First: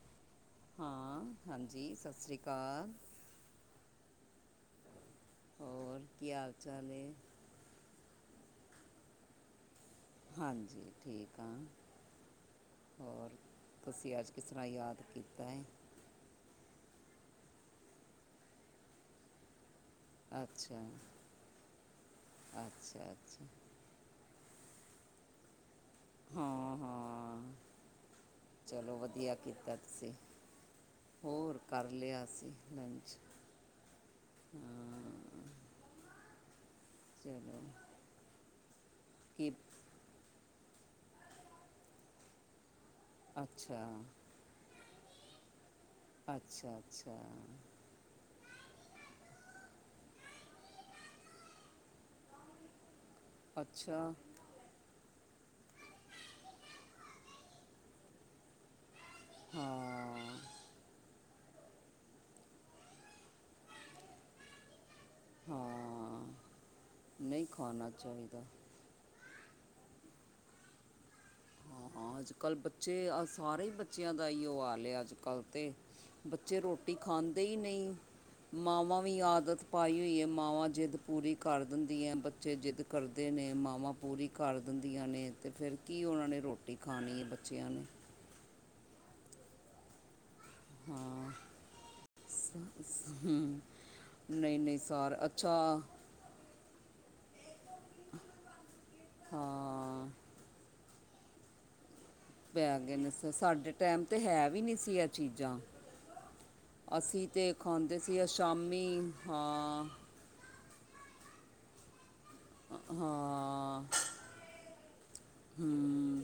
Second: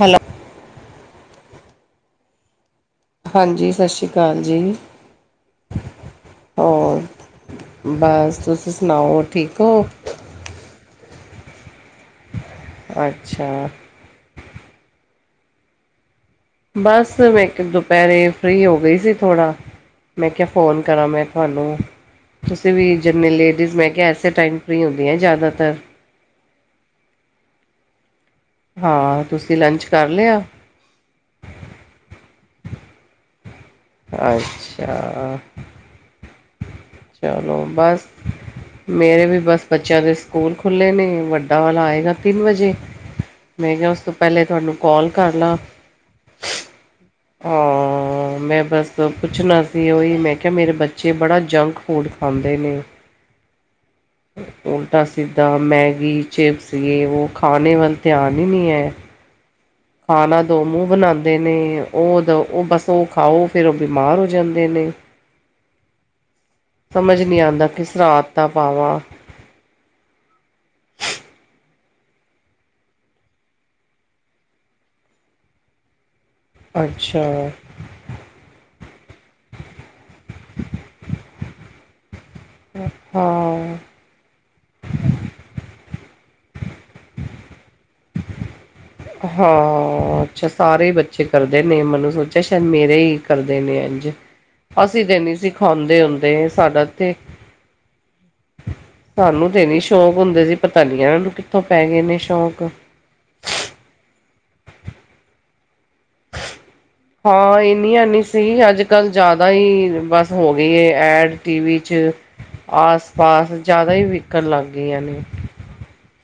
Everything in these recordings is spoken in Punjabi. ਹੈਲੋ ਹਾਂ ਹਾਂਜੀ ਸਸ ਸ਼੍ਰੀ ਕਾਲ। ਹਾਂਜੀ ਸਸ ਸ਼੍ਰੀ ਕਾਲ ਜੀ, ਹੋਰ ਕੀ ਹਾਲ ਚਾਲ ਹੈ ਹੋਰ ਬਸ ਤੁਸੀਂ ਸੁਣਾਓ ਠੀਕ ਓ। ਹਾਂਜੀ ਠੀਕ ਆ। ਅੱਛਾ ਤੁਸੀਂ ਅੱਜ ਕਿਸ ਤਰ੍ਹਾਂ ਯਾਦ ਕੀਤਾ ਐ। ਬਸ ਮੈਂ ਕਿ ਦੁਪਹਿਰੇ ਫ੍ਰਰੀ ਹੋ ਗਈ ਸੀ ਥੋੜਾ। ਮੈਂ ਕਿਹਾ ਫੋਨ ਅੱਛਾ ਕਰਾਂ ਮੈਂ ਤੁਹਾਨੂੰ ਤੁਸੀਂ ਵੀ ਅੱਛਾ ਜਿੰਨੇ ਅੱਛਾ ਲੇਡੀਜ਼ ਮੈਂ ਕਿਹਾ ਐੇਸੇ ਟਾਈਮ ਫਰੀ ਹੁੰਦੀਆਂ ਜ਼ਿਆਦਾਤਰ। ਹਾਂ ਹਾਂ। ਚਲੋ ਹਾਂ ਵਧੀਆ ਤੁਸੀਂ ਕੀਤਾ ਲੰਚ ਕਰ ਤੁਸੀਂ। ਲਿਆ ਹੋਰ ਕਰ ਲਿਆ ਅਸੀਂ ਲੰਚ। ਹਾਂ ਅੱਛਾ ਚਲੋ ਬਸ, ਮੇਰੇ ਵੀ ਕੀ ਬਸ ਬੱਚਿਆਂ ਦੇ ਸਕੂਲ ਖੁੱਲ੍ਹੇ ਨੇ ਵੱਡਾ ਵਾਲਾ ਆਏਗਾ ਤਿੰਨ ਵਜੇ ਮੈਂ ਅੱਛਾ ਕਿਆ ਉਸ ਤੋਂ ਪਹਿਲੇ ਤੁਹਾਨੂੰ ਕੋਲ ਕਰ ਲਾਂ। ਅੱਛਾ ਅੱਛਾ। ਹਾਂ ਮੈਂ ਬਸ ਪੁੱਛਣਾ ਸੀ ਉਹੀ ਮੈਂ ਕਿਹਾ ਮੇਰੇ ਬੱਚੇ ਬੜਾ ਜੰਕ ਫੂਡ ਖਾਂਦੇ ਨੇ। ਅੱਛਾ ਉਲਟਾ ਸਿੱਧਾ, ਮੈਗੀ ਚਿਪਸ ਯ-ਵੋ ਖਾਣੇ ਵੱਲ ਧਿਆਨ ਈ ਨਈ ਐ। [inaudible] ਹਾਂ ਖਾਣਾ ਦੋ ਮੂੰਹ ਬਣਾਉਂਦੇ ਨੇ ਉਹ ਦ ਉਹ ਬਸੋ ਖਾਓ ਫਿਰ ਉਹ ਬਿਮਾਰ ਹੋ ਜਾਂਦੇ ਨੇ ਹਾਂ ਸਮਝ ਨਹੀਂ ਆਦਾ ਖਾਣਾ ਕਿਸ ਤਰਾਂ ਚਾਹੀਦਾ ਆਦਤਾਂ ਪਾਵਾਂ ਹਾਂ ਅੱਜ ਕੱਲ੍ਹ ਬੱਚੇ ਸਾਰੇ ਹੀ ਬੱਚਿਆਂ ਦਾ ਇਹੀਓ ਹਾਲ ਏ ਅੱਜ ਕੱਲ੍ਹ ਤੇ ਬੱਚੇ ਰੋਟੀ ਅੱਛਾ ਖਾਂਦੇ ਹੀ ਨਹੀਂ ਮਾਵਾਂ ਵੀ ਆਦਤ ਪਾਈ ਹੋਈ ਹੈ ਮਾਵਾਂ ਜਿੱਦ ਪੂਰੀ ਕਰ ਦਿੰਦੀ ਹੈ ਬ ਬੱਚੇ ਜਿੱਦ ਕਰਦੇ ਨੇ ਹਾਂ ਮਾਵਾਂ ਪੂਰੀ ਕਰ ਦਿੰਦੀਆਂ ਨੇ ਤੇ ਫਿਰ ਕੀ ਕੀ ਉਹਨਾਂ ਨੇ ਰੋਟੀ ਖਾਣੀ ਹੈ ਬੱਚਿਆਂ ਨੇ ਹਾਂ ਅੱਛਾ ਸਾਰੇ ਹੀ ਬੱਚੇ ਹਾਂ ਕਰਦੇ ਨੇ ਮੈਨੂੰ ਸੋਚਿਆ ਸ਼ਾਇਦ ਸ- ਮੇਰੇ ਹੀ ਸ- ਹਮ। ਕਰਦੇ ਨੇ ਇੰਜ ਨਹੀਂ ਨਹੀਂ ਅਸੀਂ ਸਾਰ ਤੇ ਨਈ ਅੱਛਾ ਸਿਖਾਉਦੇ ਹੁੰਦੇ ਸਾਡਾ ਇਥੇ ਸਾਨੂੰ ਤੇ ਨੀ ਹਾਂ ਸ਼ੌਕ ਹੁੰਦੇ ਸੀ ਪਤਾ ਨੀ ਇਹਨਾਂ ਨੂੰ ਕਿੱਥੋਂ ਪੈ ਗਏ ਨੇ ਸ਼ੌਕ ਪੈ ਗਏ ਨੇ ਸਾਡੇ ਟਾਈਮ ਤੇ ਹੈ ਵੀ ਨਹੀ ਸੀ ਇਹ ਚੀਜ਼ਾਂ ਅਸੀਂ ਤੇ ਹਾਂ ਇੰਨੀ ਖਾਂਦੇ ਨੀ ਆ ਸੀ ਅੱਜ ਕੱਲ ਸ਼ਾਮੀ ਜ਼ਿਆਦਾ ਹਾਂ ਹੀ ਬਸ ਹੋ ਗਈ ਹੈ ਐਡ ਟੀ ਵੀ ਚ ਆਸ ਪਾਸ ਹਾਂ ਜ਼ਿਆਦਾ ਹੀ ਕਰਨ ਲੱਗ ਗਈਆਂ ਨੇ ਹੂੰ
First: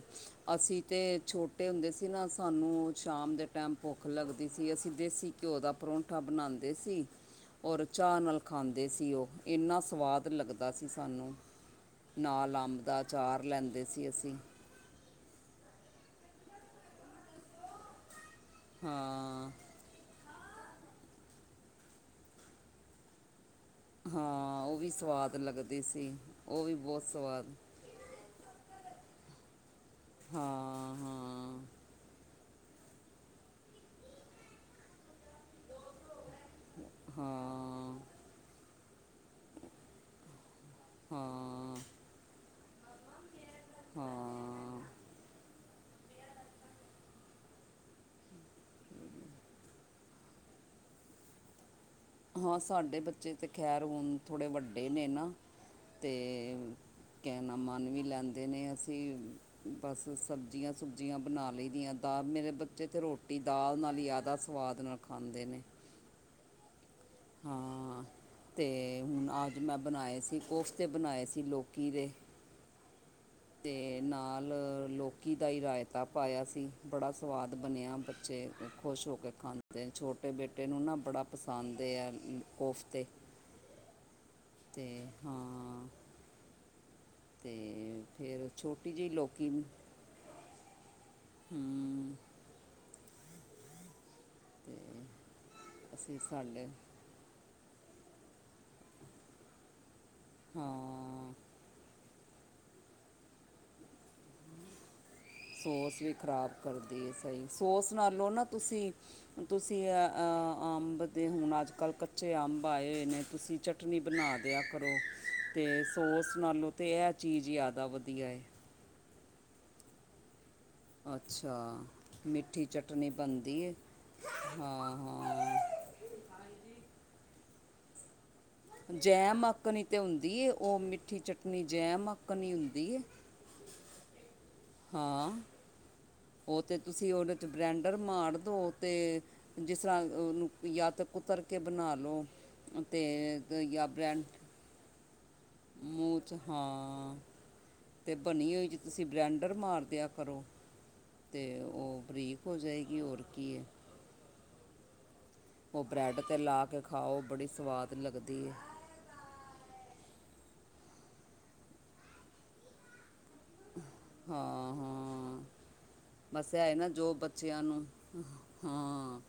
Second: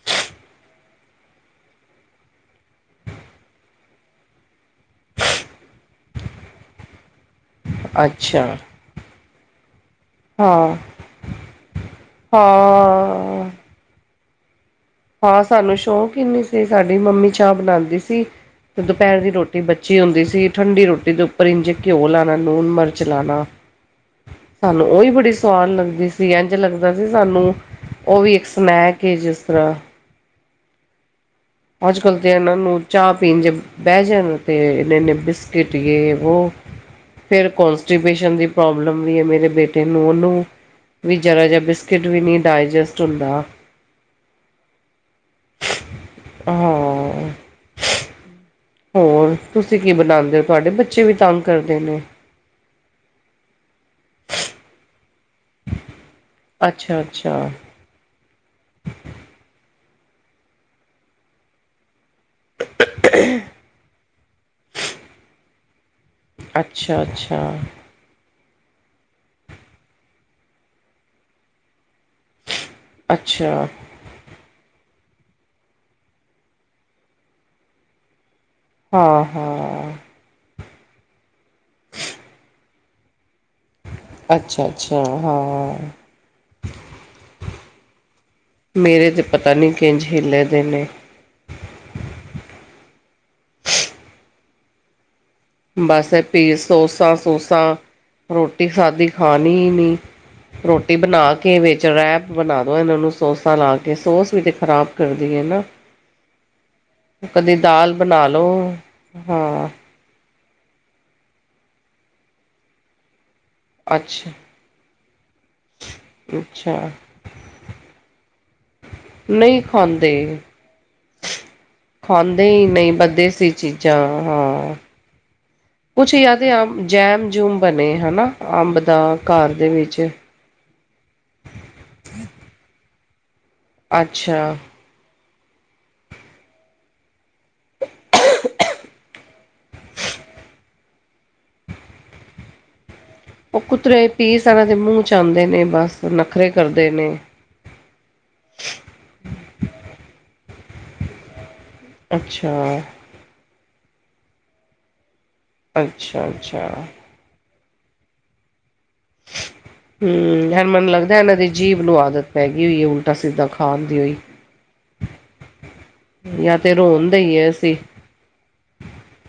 ਅਸੀਂ ਤੇ ਛੋਟੇ ਹੁੰਦੇ ਸੀ ਨਾ ਸਾਨੂੰ ਸ਼ਾਮ ਦੇ ਟਾਈਮ ਭੁੱਖ ਲੱਗਦੀ ਸੀ ਅਸੀਂ ਦੇਸੀ ਘਿਓ ਦਾ ਪਰੌਂਠਾ ਬਣਾਉਂਦੇ ਸੀ ਹ ਔਰ ਚਾਹ ਨਾਲ ਖਾਂਦੇ ਸੀ ਉਹ ਇੰਨਾ ਸਵਾਦ ਲੱਗਦਾ ਹਾਂ ਸੀ ਸਾਨੂੰ ਨਾਲ ਅੰਬ ਦਾ ਅਚਾਰ ਹਾਂ ਲੈਂਦੇ ਸੀ ਅਸੀਂ ਹਾਂ ਸਾਨੂੰ ਸ਼ੌਕ ਹੀ ਨੀ ਸੀ ਸਾਡੀ ਮੰਮੀ ਚਾਹ ਬਣਾਉਂਦੀ ਸੀ ਤੇ ਦੁਪਹਿਰ ਦੀ ਹਾਂ ਰੋਟੀ ਬ ਚੀ ਹੁੰਦੀ ਸੀ ਠੰਡੀ ਰੋਟੀ ਦੇ ਉੱਪਰ ਇੰਝੇ ਘਿਓ ਲਾਉਣਾ ਲੂਣ ਮਿਰਚ ਲਾਉਣਾ ਹਾਂ ਉਹ ਸਾਨੂੰ ਵੀ ਓਹੀ ਬੜੀ ਸਵਾਦ ਲੱਗਦੀ ਸੀ ਇੰਝ ਉਹ ਵੀ ਲੱਗਦਾ ਬਹੁਤ ਸੀ ਸਵਾਦ ਸਾਨੂੰ ਉਹ ਵੀ ਇੱਕ ਸਨੈਕ ਏ ਜਿਸ ਤਰ੍ਹਾਂ ਹਾਂ ਹਾਂ ਅੱਜ ਕਲ ਤੇ ਇਹਨਾਂ ਨੂੰ ਚਾਹ ਪੀਣ ਜੇ ਬਹਿ ਜਾਣ ਤੇ ਇੰਨੇ ਇੰਨੇ ਬਿਸ ਕਿਟ ਯੇ ਵੋ ਫਿਰ ਹਾਂ ਕੋਨਸਟੀਪੇਸ਼ਨ ਦੀ ਪ੍ਰੋਬਲਮ ਵੀ ਹੈ ਮੇਰੇ ਬੇਟੇ ਨੂੰ ਉਹਨੂੰ ਵੀ ਜ਼ਰਾ ਜਿਹਾ ਹਾਂ ਬਿਸ ਕਿਟ ਵੀ ਨਹੀਂ ਡਾਇਜੈਸਟ ਹੁੰਦਾ ਹਾਂ ਹਾਂ ਹੋਰ ਤੁਸੀ ਕੀ ਬਣਾਦੇ ਓ ਤੁਹਾਡੇ ਬੱਚੇ ਵੀ ਤੰਗ ਕਰਦੇ ਨੇ। ਹਾਂ ਸਾਡੇ ਬੱਚੇ ਤੇ ਖੈਰ ਹੁਨ ਥੋੜ੍ਹੇ ਵੱਡੇ ਨੇ ਨਾ ਤੇ ਅੱਛਾ ਅੱਛਾ ਕਹਿਨਾ ਮਨ ਮਨ ਵੀ ਲੈਂਦੇ ਨੇ ਅਸੀਂ ਬਸ ਸਬਜ਼ੀਆਂ ਸੁਬਜ਼ੀਆਂ ਬਣਾ ਲਈ ਦੀਆਂ ਦਾਲ ਮੇਰੇ ਬੱਚੇ ਤੇ ਰੋਟੀ ਦਾਲ ਨਾਲ ਹੀ ਜ਼ਿਆਦਾ ਸਵਾਦ ਨਾਲ ਖਾਂਦੇ ਨੇ ਅੱਛਾ ਅੱਛਾ ਹਾਂ ਤੇ ਹੁਣ ਅੱਜ ਮੈਂ ਬਣਾਏ ਸੀ ਕੋਫਤੇ ਬਣਾਏ ਸੀ ਲੋਕੀ ਦੇ ਅੱਛਾ ਅਤੇ ਨਾਲ ਲੋਕੀ ਦਾ ਹੀ ਰਾਇਤਾ ਪਾਇਆ ਸੀ ਬੜਾ ਸਵਾਦ ਬਣਿਆ ਬੱਚੇ ਖੁਸ਼ ਹੋ ਹਾਂ ਕੇ ਖਾਂਦੇ ਹਾਂ ਛੋਟੇ ਬੇਟੇ ਨੂੰ ਨਾ ਬੜਾ ਪਸੰਦ ਆ ਕੋਫਤੇ ਅੱਛਾ ਤੇ ਅੱਛਾ ਹਾਂ ਤੇ ਫਿਰ ਛੋਟੀ ਜਿਹੀ ਮੇਰੇ ਤੇ ਲੋਕੀ ਪਤਾ ਹੂੰ ਨਹੀਂ ਕਿੰਝ ਹਿੱਲੇ ਦੇ ਨੇ ਤੇ ਬਸ ਅਸੀਂ ਐ ਪੇ ਸਾਡੇ ਸੌਸਾ ਸੋਸਾ, ਰੋਟੀ ਸਾਦੀ ਖਾਦੀ ਹੀ ਨੀ ਰੋਟੀ ਬਣਾ ਹਾਂ ਕੇ ਵਿੱਚ ਰਹਿਪ ਬਣਾ ਦੋ ਇਹਨਾਂ ਨੂੰ ਸੋਸਾ ਲਾ ਕੇ, ਸੋਸ ਵੀ ਤੇ ਖ਼ਰਾਬ ਕਰਦੀ ਐ ਨਾ ਸੋਸ ਵੀ ਖ਼ਰਾਬ ਕਰਦੀ ਹੈ ਸਹੀ, ਕਦੇ ਦਾਲ ਸੋਸ ਬਣਾ ਨਾਲੋ ਨਾ ਲਓ ਤੁਸੀਂ ਹਾਂ ਤੁਸੀਂ ਏ ਅੰਬ ਤੇ ਹੁਣ ਅੱਜ ਕੱਲ੍ਹ ਕੱਚੇ ਅੰਬ ਆਏ ਹੋਏ ਨੇ, ਤੁਸੀਂ ਚਟਨੀ ਅੱਛਾ ਬਣਾ ਦਿਆ ਕਰੋ ਤੇ ਸੋਸ ਨਾਲੋਂ ਅੱਛਾ ਤਾਂ ਇਹ ਚੀਜ਼ ਜ਼ਿਆਦਾ ਵਧੀਆ ਹੈ ਨਹੀਂ ਖਾਂਦੇ ਅੱਛਾ ਖਾਂਦੇ ਮਿੱਠੀ ਹੀ ਨਹੀਂ, ਪਰ ਚਟਨੀ ਦੇਸੀ ਬਣਦੀ ਹੈ ਚੀਜ਼ਾਂ ਹਾਂ ਕੁਛ ਯਾ ਤੇ ਆਮ ਜੈਮ ਜੂਮ ਬਣੇ ਹੈਨਾ ਜੈਮ ਆੱਕਣ ਈ ਤੇ ਹੁੰਦੀ ਐ ਉਹ ਮਿੱਠੀ ਚਟਨੀ, ਜੈਮ ਆੱਕਣ ਈ ਹੁੰਦੀ ਐ ਅੱਛਾ ਹਾਂ ਉਹ ਤੇ ਤੁਸੀਂ ਔਦੇ ਤੇ ਬਰੈਂਡਰ ਮਾਰ ਦੋ, ਤੇ ਜਿਸ ਤਰ੍ਹਾਂ ਉਹਨੂੰ ਯਾ ਤੇ ਕੁਤਰ ਕੇ ਬਣਾ ਲਉ ਅਤੇ ਉਹ ਕੁਤਰੇ ਪੀਸ ਏਨਾ ਦੇ ਮੂੰਹ ਚ ਆਉਂਦੇ ਨੇ, ਬਸ ਨਖਰੇ ਕਰਦੇ ਨੇ ਅਤੇ ਬਣੀ ਹੋਈ ਚ ਤੁਸੀਂ ਬ੍ਰੈਂਡਰ ਮਾਰ ਦਿਆ ਕਰੋ, ਤੇ ਉਹ ਬਰੀਕ ਅੱਛਾ ਹੋ ਜਾਏਗੀ ਹੋਰ ਕੀ ਹੈ ਉਹ ਬ੍ਰੈਡ ਅੱਛਾ ਤੇ ਲਾ ਕੇ ਅੱਛਾ ਖਾਓ, ਬੜੀ ਸਵਾਦ ਲੱਗਦੀ ਐ ਹੂ, ਐ ਮੈਨੂੰ ਲੱਗਦਾ ਇਹਨਾਂ ਦੀ ਜੀਭ ਨੂੰ ਆਦਤ ਪੈ ਗਈ ਹੋਈ ਹੈ, ਉਲਟਾ ਸਿੱਧਾ ਖਾਣ ਦੀ ਹੋਈ। ਹਾਂ ਹਾਂ ਬਸ ਜਾਂ ਇਹ ਤੇ ਏ ਨਾ ਰੋਣ ਜੋ ਦੇ ਹੀ ਹੈ ਬੱਚਿਆਂ ਅਸੀਂ ਨੂੰ ਹਾਂ,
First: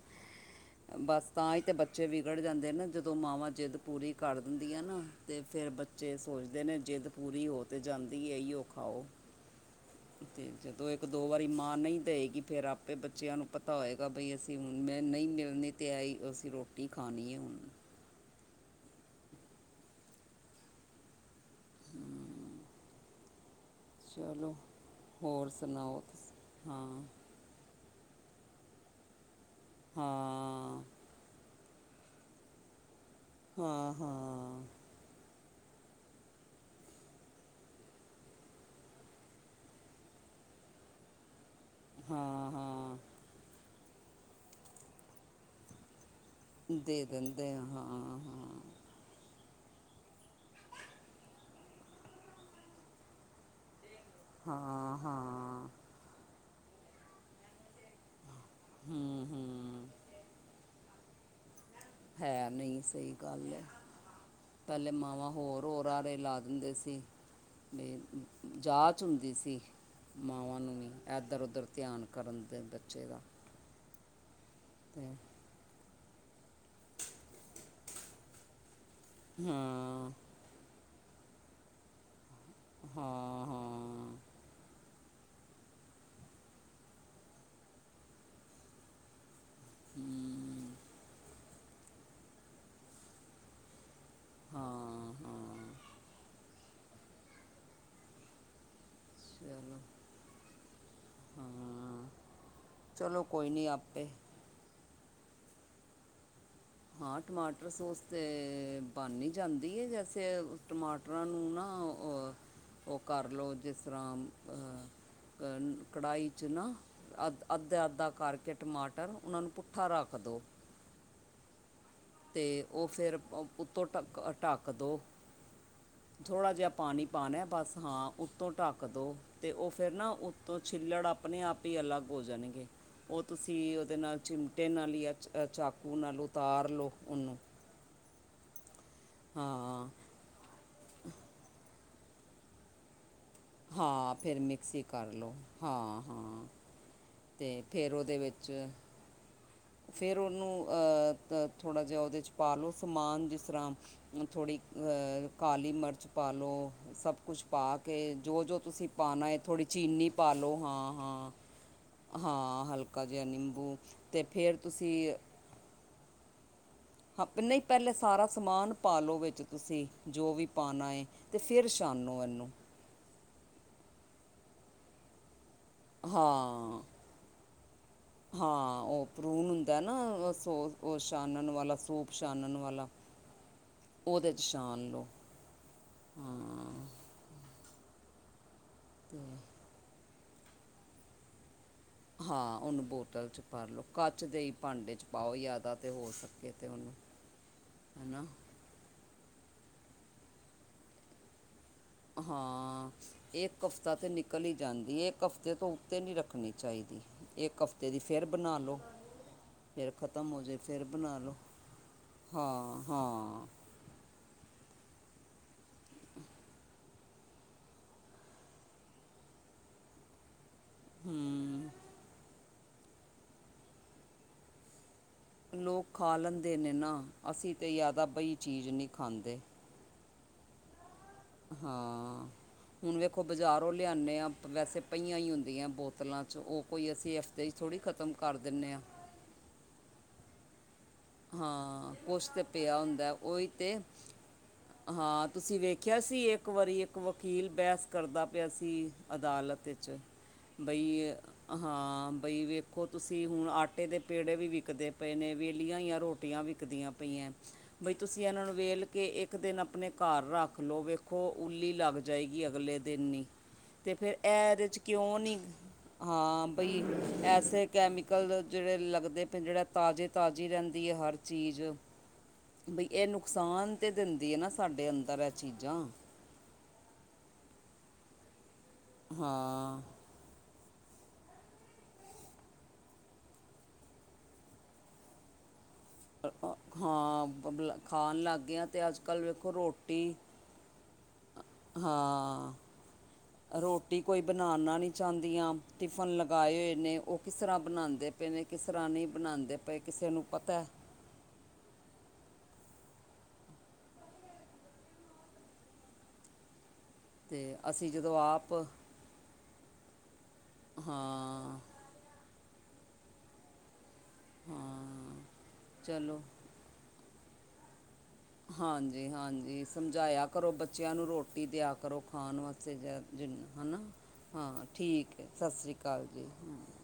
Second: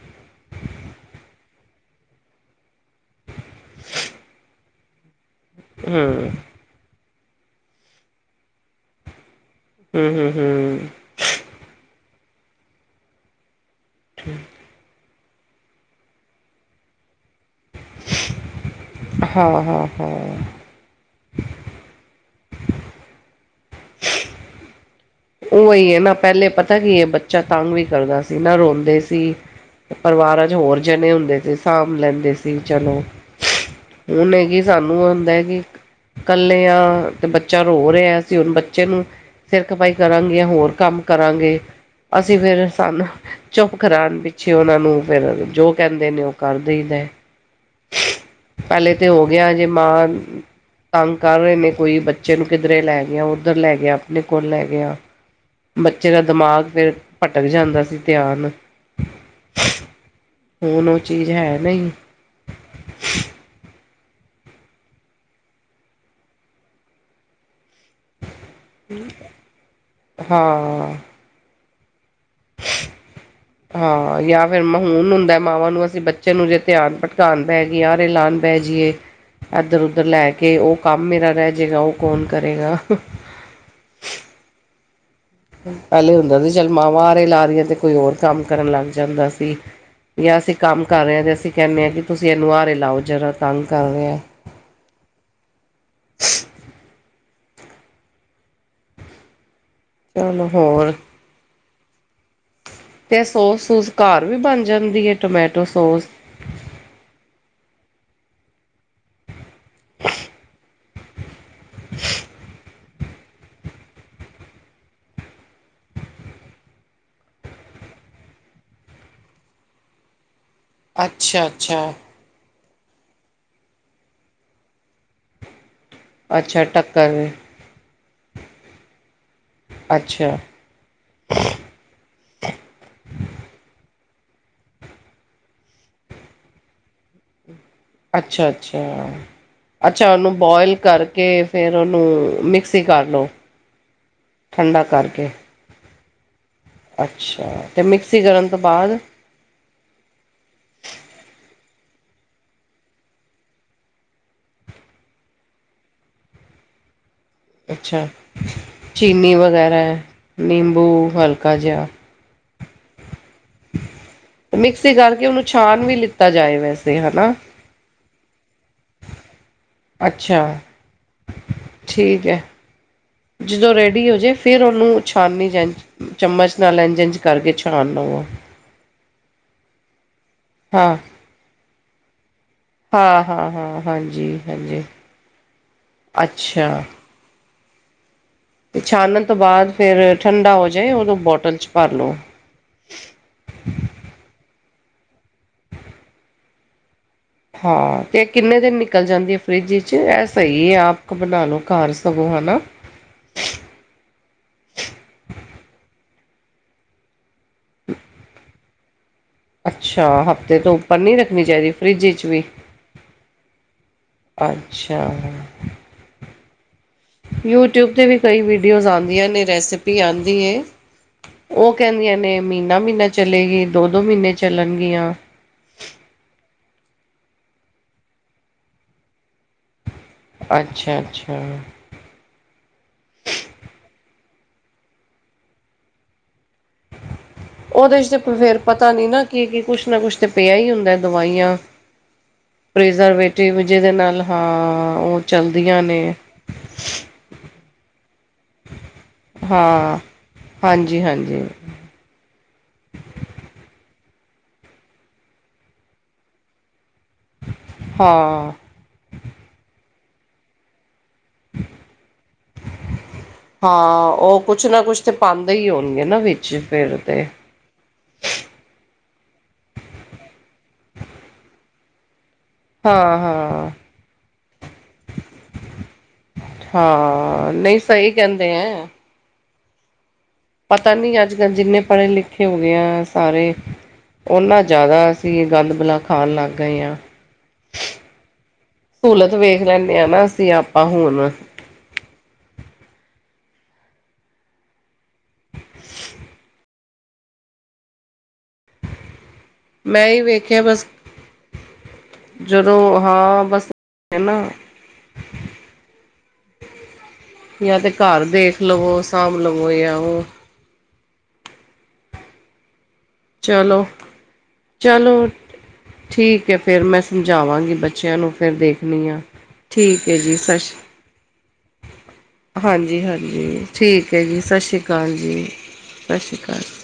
ਬਸ ਤਾਂ ਹੀ ਤੇ ਬੱਚੇ ਵਿਗੜ ਜਾਂਦੇ ਨਾ ਜਦੋਂ ਮਾਵਾਂ ਜਿੱਦ ਪੂਰੀ ਕਰ ਦਿੰਦੀ ਆ ਨਾ, ਤੇ ਫਿਰ ਬੱਚੇ ਹੂੰ, ਸੋਚਦੇ ਨੇ ਜਿੱਦ ਪੂਰੀ ਹੋ ਤੇ ਜਾਂਦੇ ਹੀ ਇਓ ਖਾਓ ਹੂੰ, ਹੂੰ, ਤੇ ਜਦੋਂ ਹੂੰ ਇੱਕ ਦੋ ਵਾਰੀ ਮਾਂ ਨਹੀਂ ਦੇਏਗੀ ਫੇਰ ਆਪੇ ਬੱਚਿਆਂ ਨੂੰ ਪਤਾ ਹੋਏਗਾ, ਬਈ ਅਸੀਂ ਮੈਂ ਨਹੀਂ ਮਿਲਣੀ ਤੇ ਆਈ ਅਸੀਂ ਰੋਟੀ ਖਾਣੀ ਹੈ ਹੁਣ ਹਾਂ ਹਾਂ ਹਾਂ [unintelligible] ਹੂ ਚਲੋ। ਹੋਰ ਉਹੀ ਸੁਣਾਓ ਹੈ ਨਾ ਤੁਸੀਂ? ਪਹਿਲੇ ਪਤਾ ਕੀ ਹਾਂ ਹੈ, ਬੱਚੇ ਬਚਾ ਤੰਗ ਵੀ ਕਰਦਾ ਸੀ ਨਾ ਰੋਂਦੇ ਸੀ, ਪਰਿਵਾਰਾਂ ਚ ਹੋਰ ਹਾਂ ਜਣੇ ਹੁੰਦੇ ਸੀ ਸਾਂਭ ਲੈਂਦੇ ਸੀ ਚਲੋ, ਹਾਂ ਹੁਣ ਹੈ ਕਿ ਹਾਂ ਸਾਨੂੰ ਹੁੰਦਾ ਹੈ, ਕਿ ਕੱਲੇ ਆਂ, ਤੇ ਬੱਚਾ ਰੋ ਰਿਹਾ ਅਸੀ ਹੁਣ ਬੱਚੇ ਨੂੰ, ਸਿਰ ਖਪਾਈ ਕਰਾਂਗੇ ਯਾ ਹੋਰ ਕੰਮ ਕਰਾਂਗੇ, ਅਸੀਂ ਹਾਂ ਫੇਰ ਹਾਂ ਸਾਨੂੰ ਚੁੱਪ ਕਰਾਉਨ ਪਿੱਛੇ ਉਹਨਾਂ ਨੂੰ ਫੇਰ ਜੋ ਕਹਿੰਦੇ ਨੇ ਉਹ ਕਰ ਦੇ ਦਿੰਦੇ ਆ ਹਾਂ, ਹਾਂ। ਹਲੇ ਤੇ ਹੋ ਗਿਆ, ਜੇ ਮਾਂ ਤੰਗ ਕਰ ਰਹੇ ਨੇ, ਕੋਈ ਬੱਚੇ ਨੂੰ ਕਿੱਧਰੇ ਲੈ ਗਿਆ ਉੱਧਰ ਲੈ ਗਿਆ। ਆਪਣੇ ਕੋਲ ਲੈ ਗਿਆ, ਹਾਂ ਹਾਂ ਬੱਚੇ ਦਾ ਦਿਮਾਗ ਫੇਰ ਭਟਕ ਜਾਂਦਾ ਸੀ ਧਿਆਨ। ਹੂ ਹੂ ਹੁਣ ਉਹ ਚੀਜ਼ ਹੈ ਨਹੀਂ। ਹੈ ਨਹੀਂ ਸਹੀ ਗੱਲ ਐ ਪਹਿਲੇਂ ਮਾਵਾਂ ਹੋਰ-ਹੋਰ ਆਰੇ ਲਾ ਦਿੰਦੇ ਸੀ। ਥੇਰ ਜਾਚ ਹੁੰਦੀ ਸੀ, ਮਾਵਾਂ ਨੂੰ ਵੀ ਹਾਂ ਐਧਰ -ਓਧਰ ਧਿਆਂਨ ਕਰਨ ਤੇ ਬੱਚੇ ਦਾ। ਹਾਂ ਯਾ ਫੇਰ ਤੇ ਮਹੂਨਂ ਹੁੰਦਾ। ਮਾਵਾਂ ਨੂੰ ਅਸੀਂ ਬੱਚੇ ਨੂੰ ਜੇ ਧਿਆਨ ਭਟਕਾਣ ਬਹਿ ਗਏ ਆਰੇ ਲਾਣ ਬਹਿ ਜੀਏ, ਇੱਧਰ ਉਧਰ ਹਾਂ ਲੈ ਕੇ ਉਹ ਕੰਮ ਮੇਰਾ ਰਹਿ ਜੇਗਾ ਉਹ ਕੌਣ ਕਰੇਗਾ। ਹਾਂ, ਹਾ ਪਹਿਲੇ ਹੁੰਦਾ ਸੀ ਚੱਲ ਮਾਵਾ ਆਰੇ ਲਾ ਰਹੀਆਂ ਅਤੇ ਕੋਈ ਹੋਰ ਕੰਮ ਕਰਨ ਲੱਗ ਜਾਂਦਾ ਸੀ। ਯਾ ਅਸੀਂ ਹਮ, ਕੰਮ ਕਰ ਰਹੇ ਆ ਤੇ ਅਸੀਂ ਕਹਿੰਨੇ ਆ ਕਿ ਤੁਸੀਂ ਇਹਨੂੰ ਆਹਰੇ ਲਾਓ ਜਰਾ ਤੰਗ ਕਰ ਰਿਹਾ। ਹਾਂ ਹਾਂ। [unintelligible] ਚਲੋ ਹੋਰ ਹਾਂ ਚਲੋ ਤੇ ਕੋਈ ਨਹੀਂ ਸੋਸ-ਸੂਸ ਆਪੇ ਘਰ ਵੀ ਬਣ ਜਾਂਦੀ ਐ ਟਮੈਟੋ ਸੋਸ? ਹਾਂ ਟਮਾਟਰ ਸੋਸ ਤੇ ਬਣ ਹੀ ਜਾਂਦੀ ਐ ਜੈਸੇ ਟਮਾਟਰਾਂ ਨੂੰ ਨਾ ਤਾਂ ਉਹ, ਉਹ ਕਰ ਲਉ ਜਿਸ ਤਰਾਂ ਕ ਕੜਾਹੀ 'ਚ ਨਾਂ ਅੱਧ ਅੱਧਾ-ਅੱਧਾ ਕਰਕੇ ਟਮਾਟਰ ਉਹਨਾਂ ਨੂੰ ਪੁੱਠਾ ਰੱਖ ਦੋ। ਅੱਛਾ-ਅੱਛਾ। ਤੇ ਉਹ ਫਿਰ ਉੱਤੋਂ ਢੱਕ ਢੱਕ ਦੋ। ਥੋੜਾ ਅੱਛਾ ਜਿਹਾ ਪਾਣੀ ਟੱਕਰ ਪਾਣਾ ਬਸ ਹਾਂ ਉੱਤੋਂ ਢੱਕ ਦੋ, ਤੇ ਉਹ ਫੇਰ ਨਾ ਅੱਛਾ ਉੱਤੋਂ ਛਿੱਲੜ ਆਪਣੇ ਆਪ ਈ ਅਲੱਗ ਹੋ ਜਾਣਗੇ। ਉਹ ਤੁਸੀਂ ਉਹਦੇ ਨਾਲ ਚਿਮਟੇ ਨਾਲ ਜਾਂ ਚਾਕੂ ਨਾਲ ਉਤਾਰ ਲਓ ਉਹਨੂੰ। ਅੱਛਾ-ਅੱਛਾ, ਹਾਂ ਅੱਛਾ ਉਹਨੂੰ ਬੋਇਲ ਕਰਕੇ ਫੇਰ ਉਹਨੂੰ ਮਿਕਸੀ ਕਰਲੋ। ਹਾਂ ਫੇਰ ਮਿਕਸੀ ਕਰ ਲਓ, ਹਾਂ-ਹਾਂ। ਅੱਛਾ, ਤੇ ਮਿਕਸੀ ਕਰਨ ਤੋਂ ਬਾਅਦ ਫੇਰ ਉਹਨੂੰ ਅਹ ਥੋੜਾ ਜਾ ਉਹਦੇ 'ਚ ਪਾ ਲਓ ਸਮਾਨ ਜਿਸ ਤਰਾ ਥੋੜੀ ਕਾਲੀ ਮਿਰਚ ਪਾ ਲਓ ਸਭ ਕੁਛ ਪਾ ਅੱਛਾ ਕੇ ਜੋ-ਜੋ ਤੁਸੀਂ ਪਾਣਾ ਚੀਨੀ ਐ ਥੋੜੀ ਵਗੈਰਾ ਹੈ, ਚੀਨੀ ਪਾ ਲਉ ਨਿੰਬੂ ਹਾਂ-ਹਾਂ। ਹਲਕਾ ਜਿਹਾ ਹਾਂ ਹਲਕਾ ਜਿਹਾ ਨਿੰਬੂ। ਅਤੇ ਫਿਰ ਮਿਕਸੀ ਤੁਸੀਂ ਕਰਕੇ ਉਹਨੂੰ ਛਾਣ ਵੀ ਲਿੱਤਾ ਜਾਏ ਵੈਸੇ ਹਾਂ ਹਨਾ। ਪ- ਨਹੀਂ ਪਹਿਲੇ ਸਾਰਾ ਸਮਾਨ ਪਾ ਲਓ ਵਿੱਚ ਤੁਸੀਂ, ਜੋ ਅੱਛਾ ਵੀ ਪਾਣਾ ਐ ਤੇ ਫੇਰ ਛਾਨੋ ਠੀਕ ਹੈ ਇਹਨੂੰ। ਜਦੋਂ ਰੈਡੀ ਹੋ ਜੇ ਫੇਰ ਉਹਨੂੰ ਛਾਨਨੀ ਜਾਂ ਚਮਚ ਨਾਲ ਹਾਂ ਇੰਝ-ਇੰਝ ਕਰਕੇ ਛਾਣਨਾ ਵਾ। ਹਾਂ ਉਹ ਭਰੂਣ ਹੁੰਦਾ ਨਾ ਅਸ ਉਹ ਹਾਂ ਉਹ ਛਾਨਣ ਵਾਲਾ ਸੂਪ ਛਾਨਣ ਵਾਲਾ, ਹਾਂ ਹਾਂ ਹਾਂ ਉਹਦੇ ਹਾਂਜੀ 'ਚ ਹਾਂਜੀ ਛਾਨ ਲਉ। ਅੱਛਾ। ਤੇ ਛਾਨਣ ਤੋਂ ਬਾਅਦ ਫਿਰ ਠੰਡਾ ਹੋ ਜੇ ਓਦੋਂ ਬੋਟਲ 'ਚ ਭਰ ਲੋ। ਹਾਂ ਉਹਨੂੰ ਬੋਤਲ 'ਚ ਭਰ ਲਓ ਕੱਚ ਦੇ ਈ ਭਾਂਡੇ 'ਚ ਪਾਓ ਜਿਆਦਾ ਤੇ ਹੋ ਸਕੇ ਤੇ ਉਹਨੂੰ। [inaudible] ਹਾਂ ਹੈ ਤੇ ਨਾ ਇਹ ਕਿੰਨੇ ਦਿਨ ਨਿਕਲ ਜਾਂਦੀ ਏ ਫਰਿੱਜ 'ਚ ਐ ਸ‌ਈ ਏ ਆਪ ਬਣਾ ਲੋ ਘਰ ਸਗੋਂ ਹਨਾ ਹਾਂ। ਇੱਕ ਹਫ਼ਤਾ ਤੇ ਨਿਕਲ ਈ ਜਾਂਦੀ ਏ ਇਕ ਹਫ਼ਤੇ ਤੋਂ ਉੱਤੇ ਨੀ ਰੱਖਣੀ ਚਾਈਦੀ। ਇੱਕ ਹਫਤੇ ਦੀ ਫਿਰ ਬਣਾ ਲੋ। ਫੇਰ ਅੱਛਾ ਖ਼ਤਮ ਹੋ ਜੇ ਹਫ਼ਤੇ ਤੋਂ ਫੇਰ ਉੱਪਰ ਬਣਾ ਨਹੀਂ ਲੋ ਰੱਖਣੀ ਚਾਹੀਦੀ ਫਰਿੱਜ ਵਿੱਚ ਵੀ ਹਾਂ ਹਾਂ। ਅੱਛਾ। ਯੂਟਿਊਬ ਤੇ ਵੀ ਕਈ ਵੀਡੀਓਜ਼ ਆਦੀਆਂ ਨੇ ਰੈਸਿਪੀ ਆਂਦੀ ਏ। ਹਮ। ਓ ਕਹਿੰਦਿਆਂ ਨੇ ਮਹੀਨਾ ਮਹੀਨਾ ਚਲੇਗੀ ਦੋ ਦੋ ਮਹੀਨੇ ਚੱਲਣਗੀਆਂ। ਲੋਕ ਖਾ ਲੈਂਦੇ ਨੇ ਨਾ ਅਸੀਂ ਤੇ ਜਿਆਦਾ ਬਈ ਚੀਜ਼ ਨੀ ਖਾਂਦੇ। ਅੱਛਾ ਅੱਛਾ। ਹਾਂ। ਹੁਣ ਵੇਖੋ ਬਾਜ਼ਾਰੋਂ ਲਿਆਣੇ ਆਂ ਵੈਸੇ ਪ‌ਈਆਂ ਈ ਹੁੰਦੀਆਂ ਬੋਤਲਾਂ ਚ ਓ ਕੋਈ ਅਸੀਂ ਹਫਤੇ ਚ ਥੋੜ੍ਹੀ ਓਦੇ ਚ ਖਤਮ ਤੇ ਕਰ ਫੇਰ ਦਿੰਦੇ ਆ ਪਤਾ ਨੀ ਨਾ ਕੀ ਕੀ ਕੁਛ ਨਾ ਕੁੱਛ ਤੇ ਪਿਆ ਈ ਹੁੰਦਾ ਦਵਾਈਆਂ ਹਾਂ ਕੁਛ ਤੇ ਪਿਆ ਹੁੰਦਾ ਉਹੀ ਪ੍ਰੀਜ਼ਰਵੇਟਿਵ ਤੇ ਜਿਦੇ ਨਾਲ ਹਾਂ ਓ ਹਾਂ ਤੁਸੀਂ ਵੇਖਿਆ ਸੀ ਇੱਕ ਵਾਰੀ ਇੱਕ ਵਕੀਲ ਬੈਸ ਕਰਦਾ ਪਿਆ ਸੀ। ਅਦਾਲਤ ਇਚ ਹਾਂ ਬਈ ਹਾਂਜੀ ਹਾਂਜੀ ਇਹ ਹਾਂ। ਬਈ ਵੇਖੋ ਤੁਸੀਂ ਹੁਣ ਆਟੇ ਦੇ ਪੇੜੇ ਵੀ ਵਿਕਦੇ ਪਏ ਨੇ ਵੇਲੀਆਂ ਓਈਆਂ ਰੋਟੀਆਂ ਵਿਕਦੀਆਂ ਪਈ ਪਈਐਂ ਬਈ ਤੁਸੀਂ ਏਨਾਂ ਹਾਂ ਨੂੰ ਵੇਲ ਕੇ ਇੱਕ ਦਿਨ ਆਪਣੇ ਘਰ ਰੱਖ ਲਓ ਵੇਖ ਵੇਖੋ ਉੱਲਲੀ ਲੱਗ ਜਾਏਗੀ ਅਗਲੇ ਦਿਨ ਹੀ। ਤੇ ਹਾਂ ਫੇਰ ਉਹ ਕੁਛ ਐਦੇ ਚ ਨਾ ਕੁਛ ਤੇ ਕਿਉਂ ਨੀ ਪਾਉਂਦੇ ਹੀ ਹੋਣਗੇ ਨਾ ਹਾਂ ਵਿੱਚ ਬਈ ਫਿਰ ਤੇ ਐਸੇ ਕੈਮੀਕਲ ਜੇੜੇ ਲੱਗਦੇ ਪਏ ਜੇੜਾ ਤਾਜ਼ੇ ਤਾਜ਼ੀ ਰੈਂਦੀ ਏ ਹਰ ਚੀਜ਼। ਬਈ ਏ ਹਾਂ ਹਾਂ ਨੁਕਸਾਨ ਤੇ ਦਿੰਦੀ ਏ ਨਾ ਸਾਡੇ ਅੰਦਰ ਏ ਚੀਜ਼ਾਂ। ਹਾਂ ਨਈ ਸ‌ਹੀ ਕੈਂਦੇ ਐਂ। ਹਾਂ। ਪਤਾ ਨੀ ਅੱਜ ਕੱਲ੍ਹ ਜਿੰਨੇ ਪੜ੍ਹੇ ਲਿਖੇ ਹੋ ਗੇ ਆਂ ਸਾਰੇ ਓਨਾ ਜਿਆਦਾ ਅਸੀਂ ਗੰਦ ਬਲਾ ਖਾਣ ਲੱਗ ਗਏ ਹਾਂ ਬਲਾ ਖਾਣ ਲੱਗ ਗੇ ਆਂ ਤੇ ਅੱਜ ਕੱਲ੍ਹ ਵੇਖੋ ਰੋਟੀ ਤੇ ਆਪਾ ਹੁਣ ਹਾਂ ਰੋਟੀ ਕੋਈ ਬਣਾਨਾ ਨੀ ਚਾਂਦੀਆਂ ਟਿਫਨ ਲਗਾਏ ਹੋਏ ਨੇ ਓ ਕਿਸ ਤਰ੍ਹਾਂ ਬਣਾਂਦੇ ਪਏ ਨੇ ਕਿਸ ਤਰ੍ਹਾਂ ਨਈ ਬਣਾਂਦੇ। ਮੈਂ ਏ ਈ ਵੇਖਿਆ ਬਸ ਜਦੋਂ ਹਾਂ ਬਸ ਐ ਨਾ ਯਾ ਤੇ ਅਸੀਂ ਜਦੋਂ ਘਰ ਆਪ ਦੇਖ ਲੋ ਸਾਂਭ ਲਵੋ ਯਾ ਓ। ਹਾਂ। ਚਲੋ ਹਾਂ ਚਲੋ ਚਲੋ ਠੀਕ ਏ ਫੇਰ ਮੈਂ ਸਮਝਾਵਾਂਗੀ ਬੱਚਿਆਂ ਨੂੰ। ਫਿਰ ਹਾਂਜੀ ਦੇਖਣੀ ਆ ਹਾਂਜੀ ਠੀਕ ਹੈ ਸਮਝਾਇਆ ਜੀ ਕਰੋ ਸਤਿ ਸ਼੍ਰੀ ਬੱਚਿਆਂ ਨੂੰ ਰੋਟੀ ਦਿਆ ਕਰੋ ਖਾਣ ਵਾਸ ਹਾਂਜੀ [unintelligible] ਜਿੰਨ ਹਾਂਜੀ ਹੈਨਾ ਠੀਕ ਹੈ ਜੀ ਸਤਿ ਹਾਂ ਸ਼੍ਰੀ ਅਕਾਲ ਠੀਕ ਏ ਜੀ ਸਤਿ ਸ਼੍ਰੀ ਅਕਾਲ ਸਤਿ ਜੀ। ਸ਼੍ਰੀ ਅਕਾਲ